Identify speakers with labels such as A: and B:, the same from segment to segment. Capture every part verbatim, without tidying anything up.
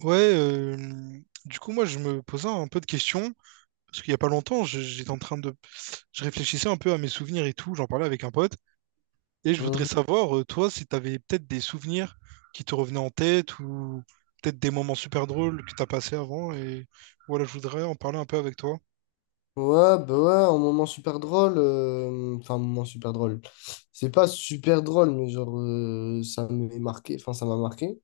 A: Ouais, euh, du coup, moi, je me posais un peu de questions, parce qu'il y a pas longtemps, je- j'étais en train de... Je réfléchissais un peu à mes souvenirs et tout, j'en parlais avec un pote, et je voudrais
B: Mhm.
A: savoir, euh, toi, si t'avais peut-être des souvenirs qui te revenaient en tête, ou peut-être des moments super drôles que t'as passés avant, et voilà, je voudrais en parler un peu avec toi.
B: Ouais, bah ouais, un moment super drôle. euh, Enfin, un moment super drôle. C'est pas super drôle, mais genre, euh, ça m'est marqué. Enfin, ça m'a marqué.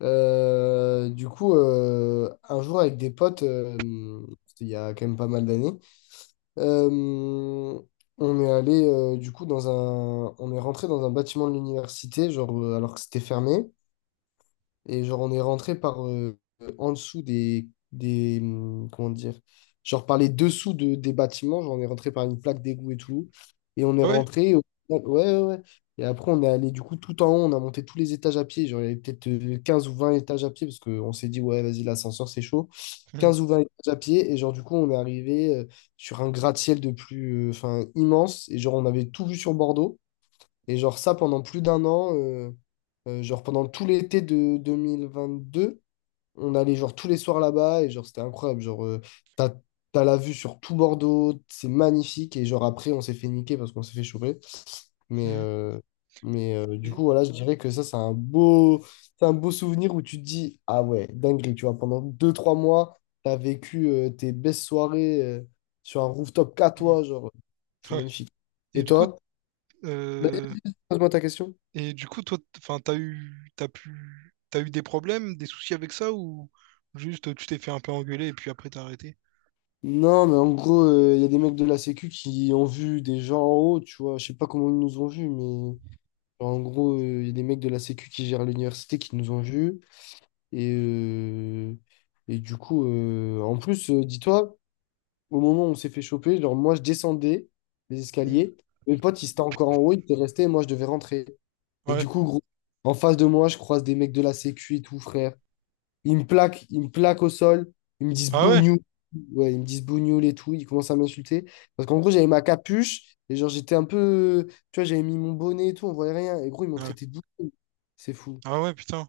B: Euh, du coup, euh, un jour, avec des potes, euh, c'était il y a quand même pas mal d'années, euh, on est allé, euh, du coup, dans un. On est rentré dans un bâtiment de l'université, genre, euh, alors que c'était fermé. Et genre, on est rentré par euh, en dessous des, des. hum, Comment dire? Genre, par les dessous de, des bâtiments. Genre, on est rentré par une plaque d'égout et tout. Et on est
A: Ah ouais?
B: rentré. au- Ouais, ouais, ouais. Et après, on est allé du coup tout en haut. On a monté tous les étages à pied. Genre, il y avait peut-être euh, quinze ou vingt étages à pied parce qu'on s'est dit, ouais, vas-y, l'ascenseur, c'est chaud.
A: Mhm.
B: Quinze ou vingt étages à pied. Et genre, du coup, on est arrivé euh, sur un gratte-ciel de plus. euh, Enfin, immense. Et genre, on avait tout vu sur Bordeaux. Et genre ça, pendant plus d'un an, euh, euh, genre pendant tout l'été de deux mille vingt-deux, on allait genre tous les soirs là-bas, et genre c'était incroyable. Genre euh, t'as, t'as la vue sur tout Bordeaux, c'est magnifique. Et genre après, on s'est fait niquer parce qu'on s'est fait choper. Mais,
A: Mhm.
B: euh, mais euh, du coup,
A: Et,
B: voilà, je dirais que ça, c'est un beau c'est un beau souvenir où tu te dis, ah ouais, dinguerie, tu vois, pendant deux trois mois, t'as vécu euh, tes belles soirées euh, sur un rooftop qu'à
A: mhm.
B: toi, genre, c'est
A: Ouais.
B: magnifique.
A: Et
B: Et
A: du coup,
B: toi? Vas-y, pose-moi ta question.
A: Et du coup, toi, t- enfin, t'as eu, t'as pu, t'as eu des problèmes, des soucis avec ça, ou juste tu t'es fait un peu engueuler et puis après t'as arrêté?
B: Non, mais en gros, euh, il y a des mecs de la Sécu qui ont vu des gens en haut, tu vois. Je sais pas comment ils nous ont vus, mais genre, en gros, euh, il y a des mecs de la Sécu qui gèrent l'université qui nous ont vus. Et, euh, et du coup, euh, en plus, euh, dis-toi, au moment où on s'est fait choper, genre, moi, je descendais les
A: Hmm.
B: escaliers. Mes potes, ils étaient encore en haut, ils étaient restés, et moi, je devais rentrer. Et du
A: Ouais.
B: coup, gros, en face de moi, je croise des mecs de la Sécu et tout, frère. Ils me plaquent, ils me plaquent au sol. Ils me disent
A: Ah ouais?
B: bougnoule. Ouais, ils me disent bougnoule et tout. Ils commencent à m'insulter. Parce qu'en gros, j'avais ma capuche. Et genre, j'étais un peu. Tu vois, j'avais mis mon bonnet et tout. On voyait rien. Et gros, ils m'ont
A: Ouais.
B: traité de bougnoule. C'est fou.
A: Ah ouais, putain.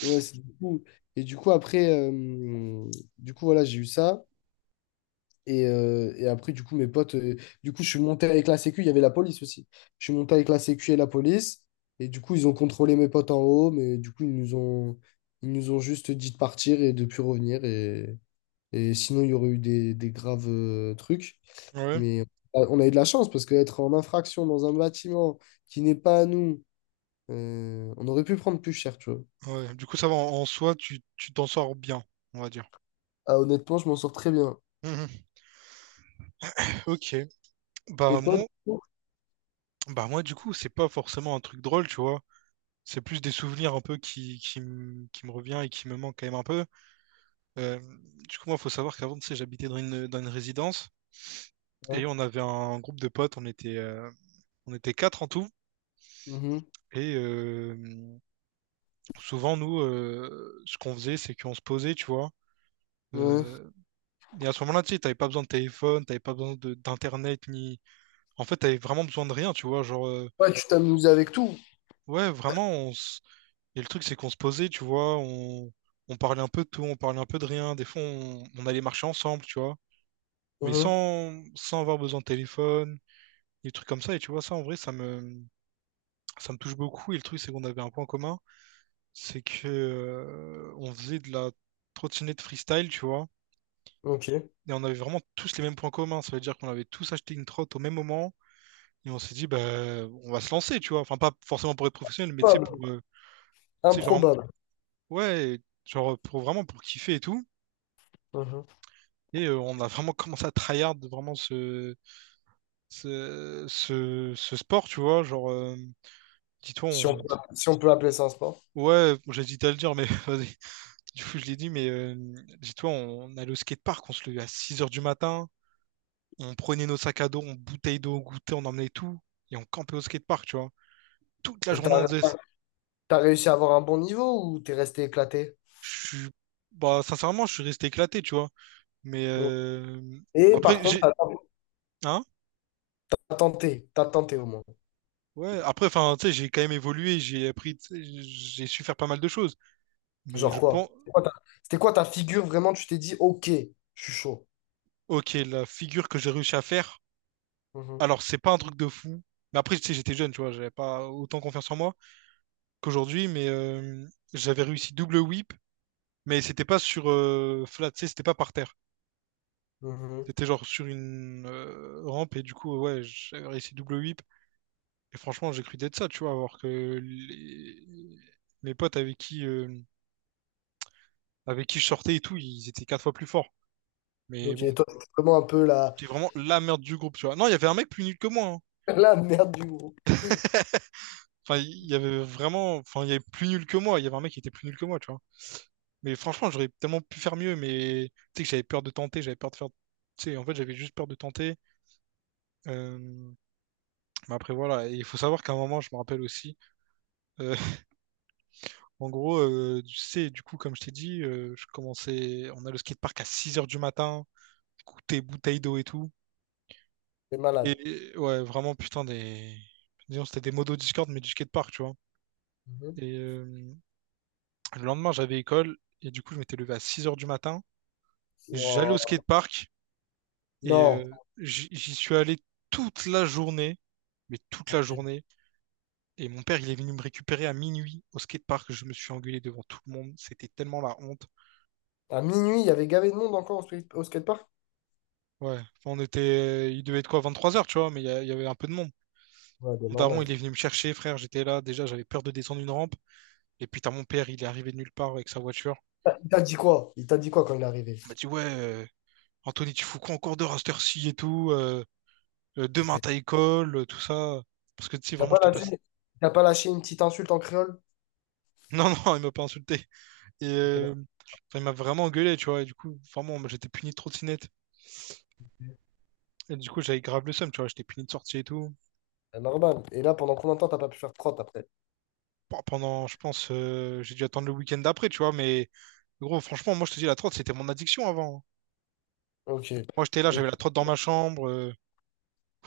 B: Ouais, c'est fou. Et du coup, après. euh, Du coup, voilà, j'ai eu ça. Et, euh, et après, du coup, mes potes. euh, Du coup, je suis monté avec la sécu. Il y avait la police aussi. Je suis monté avec la sécu et la police. Et du coup, ils ont contrôlé mes potes en haut. Mais du coup, ils nous ont. Ils nous ont juste dit de partir et de plus revenir. Et, et sinon, il y aurait eu des, des graves euh, trucs.
A: Ouais.
B: Mais euh, on a eu de la chance parce qu'être en infraction dans un bâtiment qui n'est pas à nous, euh, on aurait pu prendre plus cher, tu vois.
A: Ouais, du coup, ça va, en, en soi, tu tu t'en sors bien, on va dire.
B: Ah, honnêtement, je m'en sors très bien.
A: Mhm. Ok.
B: Et
A: Bah
B: toi, du
A: moi,
B: coup?
A: bah moi du coup, c'est pas forcément un truc drôle, tu vois. C'est plus des souvenirs un peu qui, qui, m- qui me revient et qui me manque quand même un peu. Euh, du coup, moi, faut savoir qu'avant, tu sais, j'habitais dans une, dans une résidence, et
B: Ouais.
A: on avait un groupe de potes, on était, euh, on était quatre en tout.
B: Mhm.
A: Et euh, souvent, nous, euh, ce qu'on faisait, c'est qu'on se posait, tu vois.
B: Ouais.
A: Euh, et à ce moment-là, tu sais, t'avais pas besoin de téléphone, t'avais pas besoin de- d'internet, ni, en fait, t'avais vraiment besoin de rien, tu vois. Genre, euh,
B: Ouais, tu t'amuses avec tout.
A: ouais, vraiment, on s- et le truc, c'est qu'on se posait, tu vois. On... on parlait un peu de tout, on parlait un peu de rien. Des fois, on, on allait marcher ensemble, tu vois. Mais
B: Mhm.
A: sans, sans avoir besoin de téléphone, des trucs comme ça. Et tu vois, ça, en vrai, ça me, ça me touche beaucoup. Et le truc, c'est qu'on avait un point commun, c'est que euh, on faisait de la trottinette freestyle, tu vois.
B: Ok.
A: Et on avait vraiment tous les mêmes points communs. Ça veut dire qu'on avait tous acheté une trotte au même moment. Et on s'est dit, bah, on va se lancer, tu vois. Enfin, pas forcément pour être professionnel, mais tu sais,
B: Improbable.
A: pour. euh, tu sais, genre,
B: Improbable.
A: ouais, genre pour vraiment pour kiffer et tout.
B: Mhm.
A: Et euh, on a vraiment commencé à tryhard vraiment ce, ce, ce, ce sport, tu vois. Genre, euh, dis-toi,
B: Si on
A: on...
B: peut, si on peut appeler ça un sport.
A: ouais, bon, j'hésite à le dire, mais vas-y. Du coup, je l'ai dit, mais euh, dis-toi, on allait au skatepark, on se levait à six heures du matin, on prenait nos sacs à dos, on bouteille d'eau, on goûtait, on emmenait tout, et on campait au skatepark, tu vois. Toute la
B: Et
A: journée, on
B: t'as,
A: faisait ça.
B: t'as réussi à avoir un bon niveau ou t'es resté éclaté?
A: Je suis, bah, sincèrement, je suis resté éclaté, tu vois. Mais
B: Non.
A: euh,
B: Et par
A: après,
B: contre,
A: j'ai.
B: t'as
A: Hein?
B: t'as tenté. T'as tenté au moins.
A: Ouais, après, enfin, tu sais, j'ai quand même évolué, j'ai appris, tu sais, j'ai su faire pas mal de choses. Mais
B: Genre
A: je
B: quoi?
A: pense,
B: C'était quoi ta, c'était quoi ta figure vraiment? Tu t'es dit, ok, je suis chaud.
A: ok, la figure que j'ai réussi à faire,
B: Mhm,
A: alors c'est pas un truc de fou. Mais après, tu sais, j'étais jeune, tu vois, j'avais pas autant confiance en moi qu'aujourd'hui, mais euh, j'avais réussi double whip, mais c'était pas sur euh, flat, tu sais, c'était pas par terre.
B: mhm.
A: C'était genre sur une euh, rampe, et du coup, ouais, j'avais réussi double whip. Et franchement, j'ai cru d'être ça, tu vois, alors que les- mes potes avec qui, euh, avec qui je sortais et tout, ils étaient quatre fois plus forts. Mais
B: Ok,
A: bon,
B: toi, c'est vraiment un peu la,
A: t'es vraiment la merde du groupe, tu vois. Non, il y avait un mec plus nul que moi, hein.
B: la merde du groupe.
A: Enfin, il y avait vraiment. Enfin, il y avait plus nul que moi. Il y avait un mec qui était plus nul que moi, tu vois. Mais franchement, j'aurais tellement pu faire mieux, mais tu sais que j'avais peur de tenter, j'avais peur de faire. Tu sais, en fait, j'avais juste peur de tenter. Euh, Mais après, voilà. Et il faut savoir qu'à un moment, je me rappelle aussi. euh, En gros, euh, tu sais, du coup, comme je t'ai dit, euh, je commençais. On a le skatepark à six heures du matin, goûter bouteille d'eau et tout.
B: T'es malade.
A: Et ouais, vraiment, putain, des. Disons, c'était des modos Discord, mais du skatepark, tu vois.
B: Mhm.
A: Et euh, Le lendemain, j'avais école, et du coup, je m'étais levé à six heures du matin. J'allais au
B: Wow.
A: skatepark et
B: Non.
A: euh, j'y j'y suis allé toute la journée, mais toute la
B: Ok.
A: journée. Et mon père, il est venu me récupérer à minuit au skatepark. Je me suis engueulé devant tout le monde. C'était tellement la honte.
B: À minuit, il y avait gavé de monde encore au, skate- au skatepark?
A: Ouais, enfin, on était, euh, il devait être quoi, vingt-trois heures, tu vois, mais il y, a- il y avait un peu de monde.
B: Ouais, ben,
A: Mon daron,
B: normal.
A: il est venu me chercher, frère. J'étais là. Déjà, j'avais peur de descendre une rampe. Et puis, t'as mon père, il est arrivé de nulle part avec sa voiture.
B: Il t'a dit quoi? Il t'a dit quoi quand il est arrivé?
A: Il m'a dit, ouais, euh, Anthony, tu fous quoi encore de heure heure-ci et tout? euh? Euh,
B: Ok.
A: demain
B: Il
A: t'as école, euh, tout ça. Parce que tu sais,
B: t'a
A: vraiment,
B: pas
A: je t'ai pas.
B: lâché, il t'a pas lâché une petite insulte en créole?
A: Non, non, il m'a pas insulté. Et
B: Ok,
A: euh,
B: non.
A: enfin, il m'a vraiment engueulé, tu vois. Et du coup, vraiment, moi, j'étais puni de trottinette. Et du coup, j'avais grave le seum, tu vois. J'étais puni de sortie et tout.
B: C'est normal. Et là, pendant combien de temps t'as pas pu faire de crotte après?
A: Pe- Pendant, je pense, euh, j'ai dû attendre le week-end d'après, tu vois. Mais gros, franchement, moi, je te dis, la trotte, c'était mon addiction avant.
B: Ok. Et,
A: Moi, j'étais là, j'avais la trotte dans ma chambre. euh,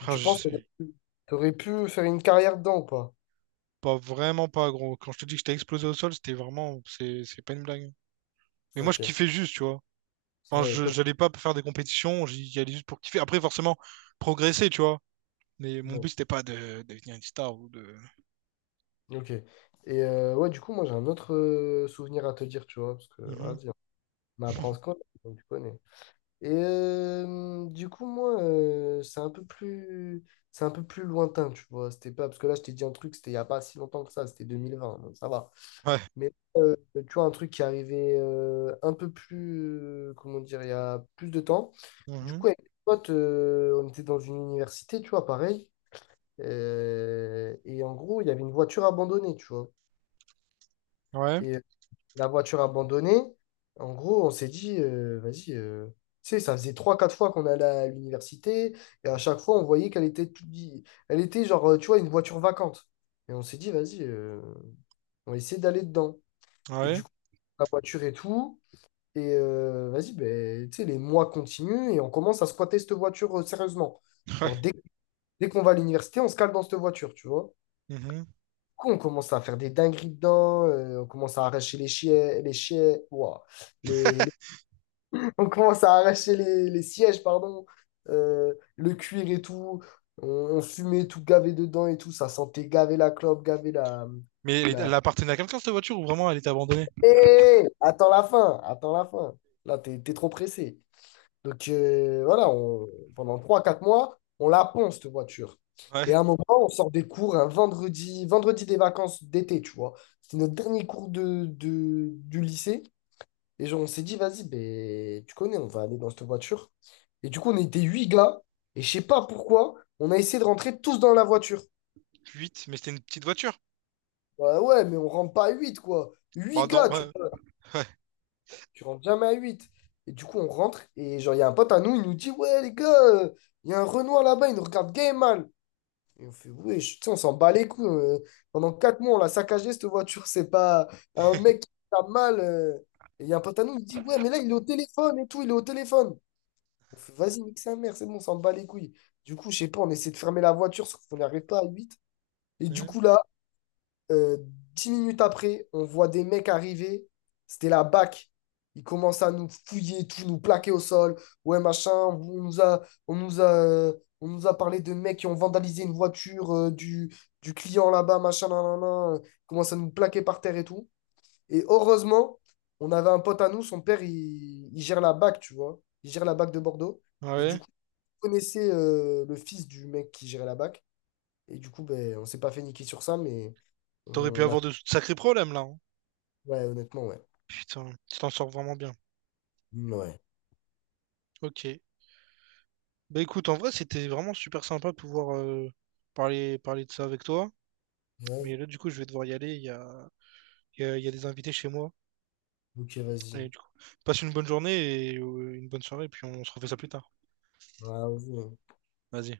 B: et tu
A: je
B: penses que
A: sais
B: t'aurais pu t'aurais pu faire une carrière dedans ou pas?
A: pas vraiment pas, gros. Quand je te dis que j'étais explosé au sol, c'était vraiment. C'est c'est pas une blague. Mais moi, je
B: Ok.
A: kiffais juste, tu vois. Enfin,
B: Ouais,
A: je
B: toi.
A: j'allais pas faire des compétitions, j'y j'y allais juste pour kiffer. Après, forcément, progresser, tu vois. Mais mon
B: Ouais.
A: but, c'était pas de devenir une star ou de.
B: Ok. Et euh, ouais, du coup, moi j'ai un autre euh, souvenir à te dire, tu vois, parce que ah,
A: Mhm.
B: vas-y, on apprend à se connaître, donc tu connais. Et euh, du coup, moi, euh, c'est un peu plus, c'est un peu plus lointain, tu vois. C'était pas parce que là, je t'ai dit un truc, c'était il y a pas si longtemps que ça, c'était deux mille vingt, donc ça va.
A: Ouais.
B: Mais euh, tu vois, un truc qui arrivait euh, un peu plus, euh, comment dire, il y a plus de temps. Du
A: Mhm.
B: coup, avec des potes, euh, on était dans une université, tu vois, pareil. Euh, et en gros, il y avait une voiture abandonnée, tu vois.
A: Ouais.
B: Et la voiture abandonnée. En gros, on s'est dit, euh, vas-y, euh, tu sais, ça faisait trois quatre fois qu'on allait à l'université, et à chaque fois, on voyait qu'elle était, tout- elle était genre, euh, tu vois, une voiture vacante. Et on s'est dit, vas-y, euh, on va essayer d'aller dedans. Et
A: Ouais.
B: du coup, la voiture et tout, et euh, vas-y, ben, tu sais, les mois continuent, et on commence à squatter cette voiture, euh, sérieusement. Genre,
A: Ouais.
B: dès, dès qu'on va à l'université, on se cale dans cette voiture, tu vois.
A: Mhm.
B: Du coup, on commence à faire des dingueries dedans, euh, on commence à arracher les chiens, les chiens, ouah, les, on commence à arracher les, les sièges, pardon, euh, le cuir et tout. On, on fumait tout gavé dedans et tout. Ça sentait gavé la clope, gavé la...
A: Mais elle, est-
B: la...
A: elle appartenait à quelqu'un, cette voiture, ou vraiment elle était abandonnée?
B: Hé, attends la fin, attends la fin. Là, t'es, t'es trop pressé. Donc euh, voilà, on- pendant trois quatre mois, on la ponce, cette voiture.
A: Ouais.
B: Et à un moment, on sort des cours un vendredi, vendredi des vacances d'été, tu vois. C'est notre dernier cours de, de- du lycée. Et genre, on s'est dit, vas-y, ben, tu connais, on va aller dans cette voiture. Et du coup, on était huit gars. Et je sais pas pourquoi, on a essayé de rentrer tous dans la voiture.
A: Huit, mais c'était une petite voiture.
B: Ouais, ouais, mais on rentre pas à huit, quoi.
A: Bah,
B: Huit
A: dans...
B: gars, tu,
A: ouais.
B: tu rentres jamais à huit. Et du coup, on rentre. Et genre, il y a un pote à nous, il nous dit, ouais, les gars, euh, il y a un Renoir là-bas, il nous regarde gay et mal. Et on fait, ouais, je- tu sais, on s'en bat les couilles. Euh, pendant quatre mois, on l'a saccagé, cette voiture. C'est pas un mec qui a mal. euh. Et il y a un pote à nous, il dit, ouais, mais là, il est au téléphone et tout, il est au téléphone. On fait, vas-y, nique sa mère, c'est bon, on s'en bat les couilles. Du coup, je sais pas, on essaie de fermer la voiture, sauf qu'on n'y arrive pas à huit. Et du
A: Mhm.
B: coup, là, euh, dix minutes après, on voit des mecs arriver. C'était la BAC. Ils commencent à nous fouiller, tout, nous plaquer au sol. Ouais, machin, on nous a, on nous a, euh, on nous a parlé de mecs qui ont vandalisé une voiture euh, du, du client là-bas, machin, nan, nan, nan. Ils commencent à nous plaquer par terre et tout. Et heureusement, on avait un pote à nous, son père, il, il gère la BAC, tu vois. Il gère la BAC de Bordeaux. Et du
A: Ouais.
B: coup, connaissait euh, le fils du mec qui gérait la BAC. Et du coup, ben, on s'est pas fait niquer sur ça, mais
A: T'aurais pu
B: on a.
A: avoir de sacrés problèmes, là, hein.
B: Ouais, honnêtement, ouais.
A: Putain, tu t'en sors vraiment bien.
B: Ouais.
A: Ok. Bah, écoute, en vrai, c'était vraiment super sympa de pouvoir euh, parler, parler de ça avec toi.
B: Ouais.
A: Mais là, du coup, je vais devoir y aller. Il y a, il y a il y a des invités chez moi.
B: Ok, vas-y.
A: Et
B: Ouais,
A: du coup, passe une bonne journée et euh, une bonne soirée, puis on se refait ça plus tard.
B: vas-y.
A: Vas-y.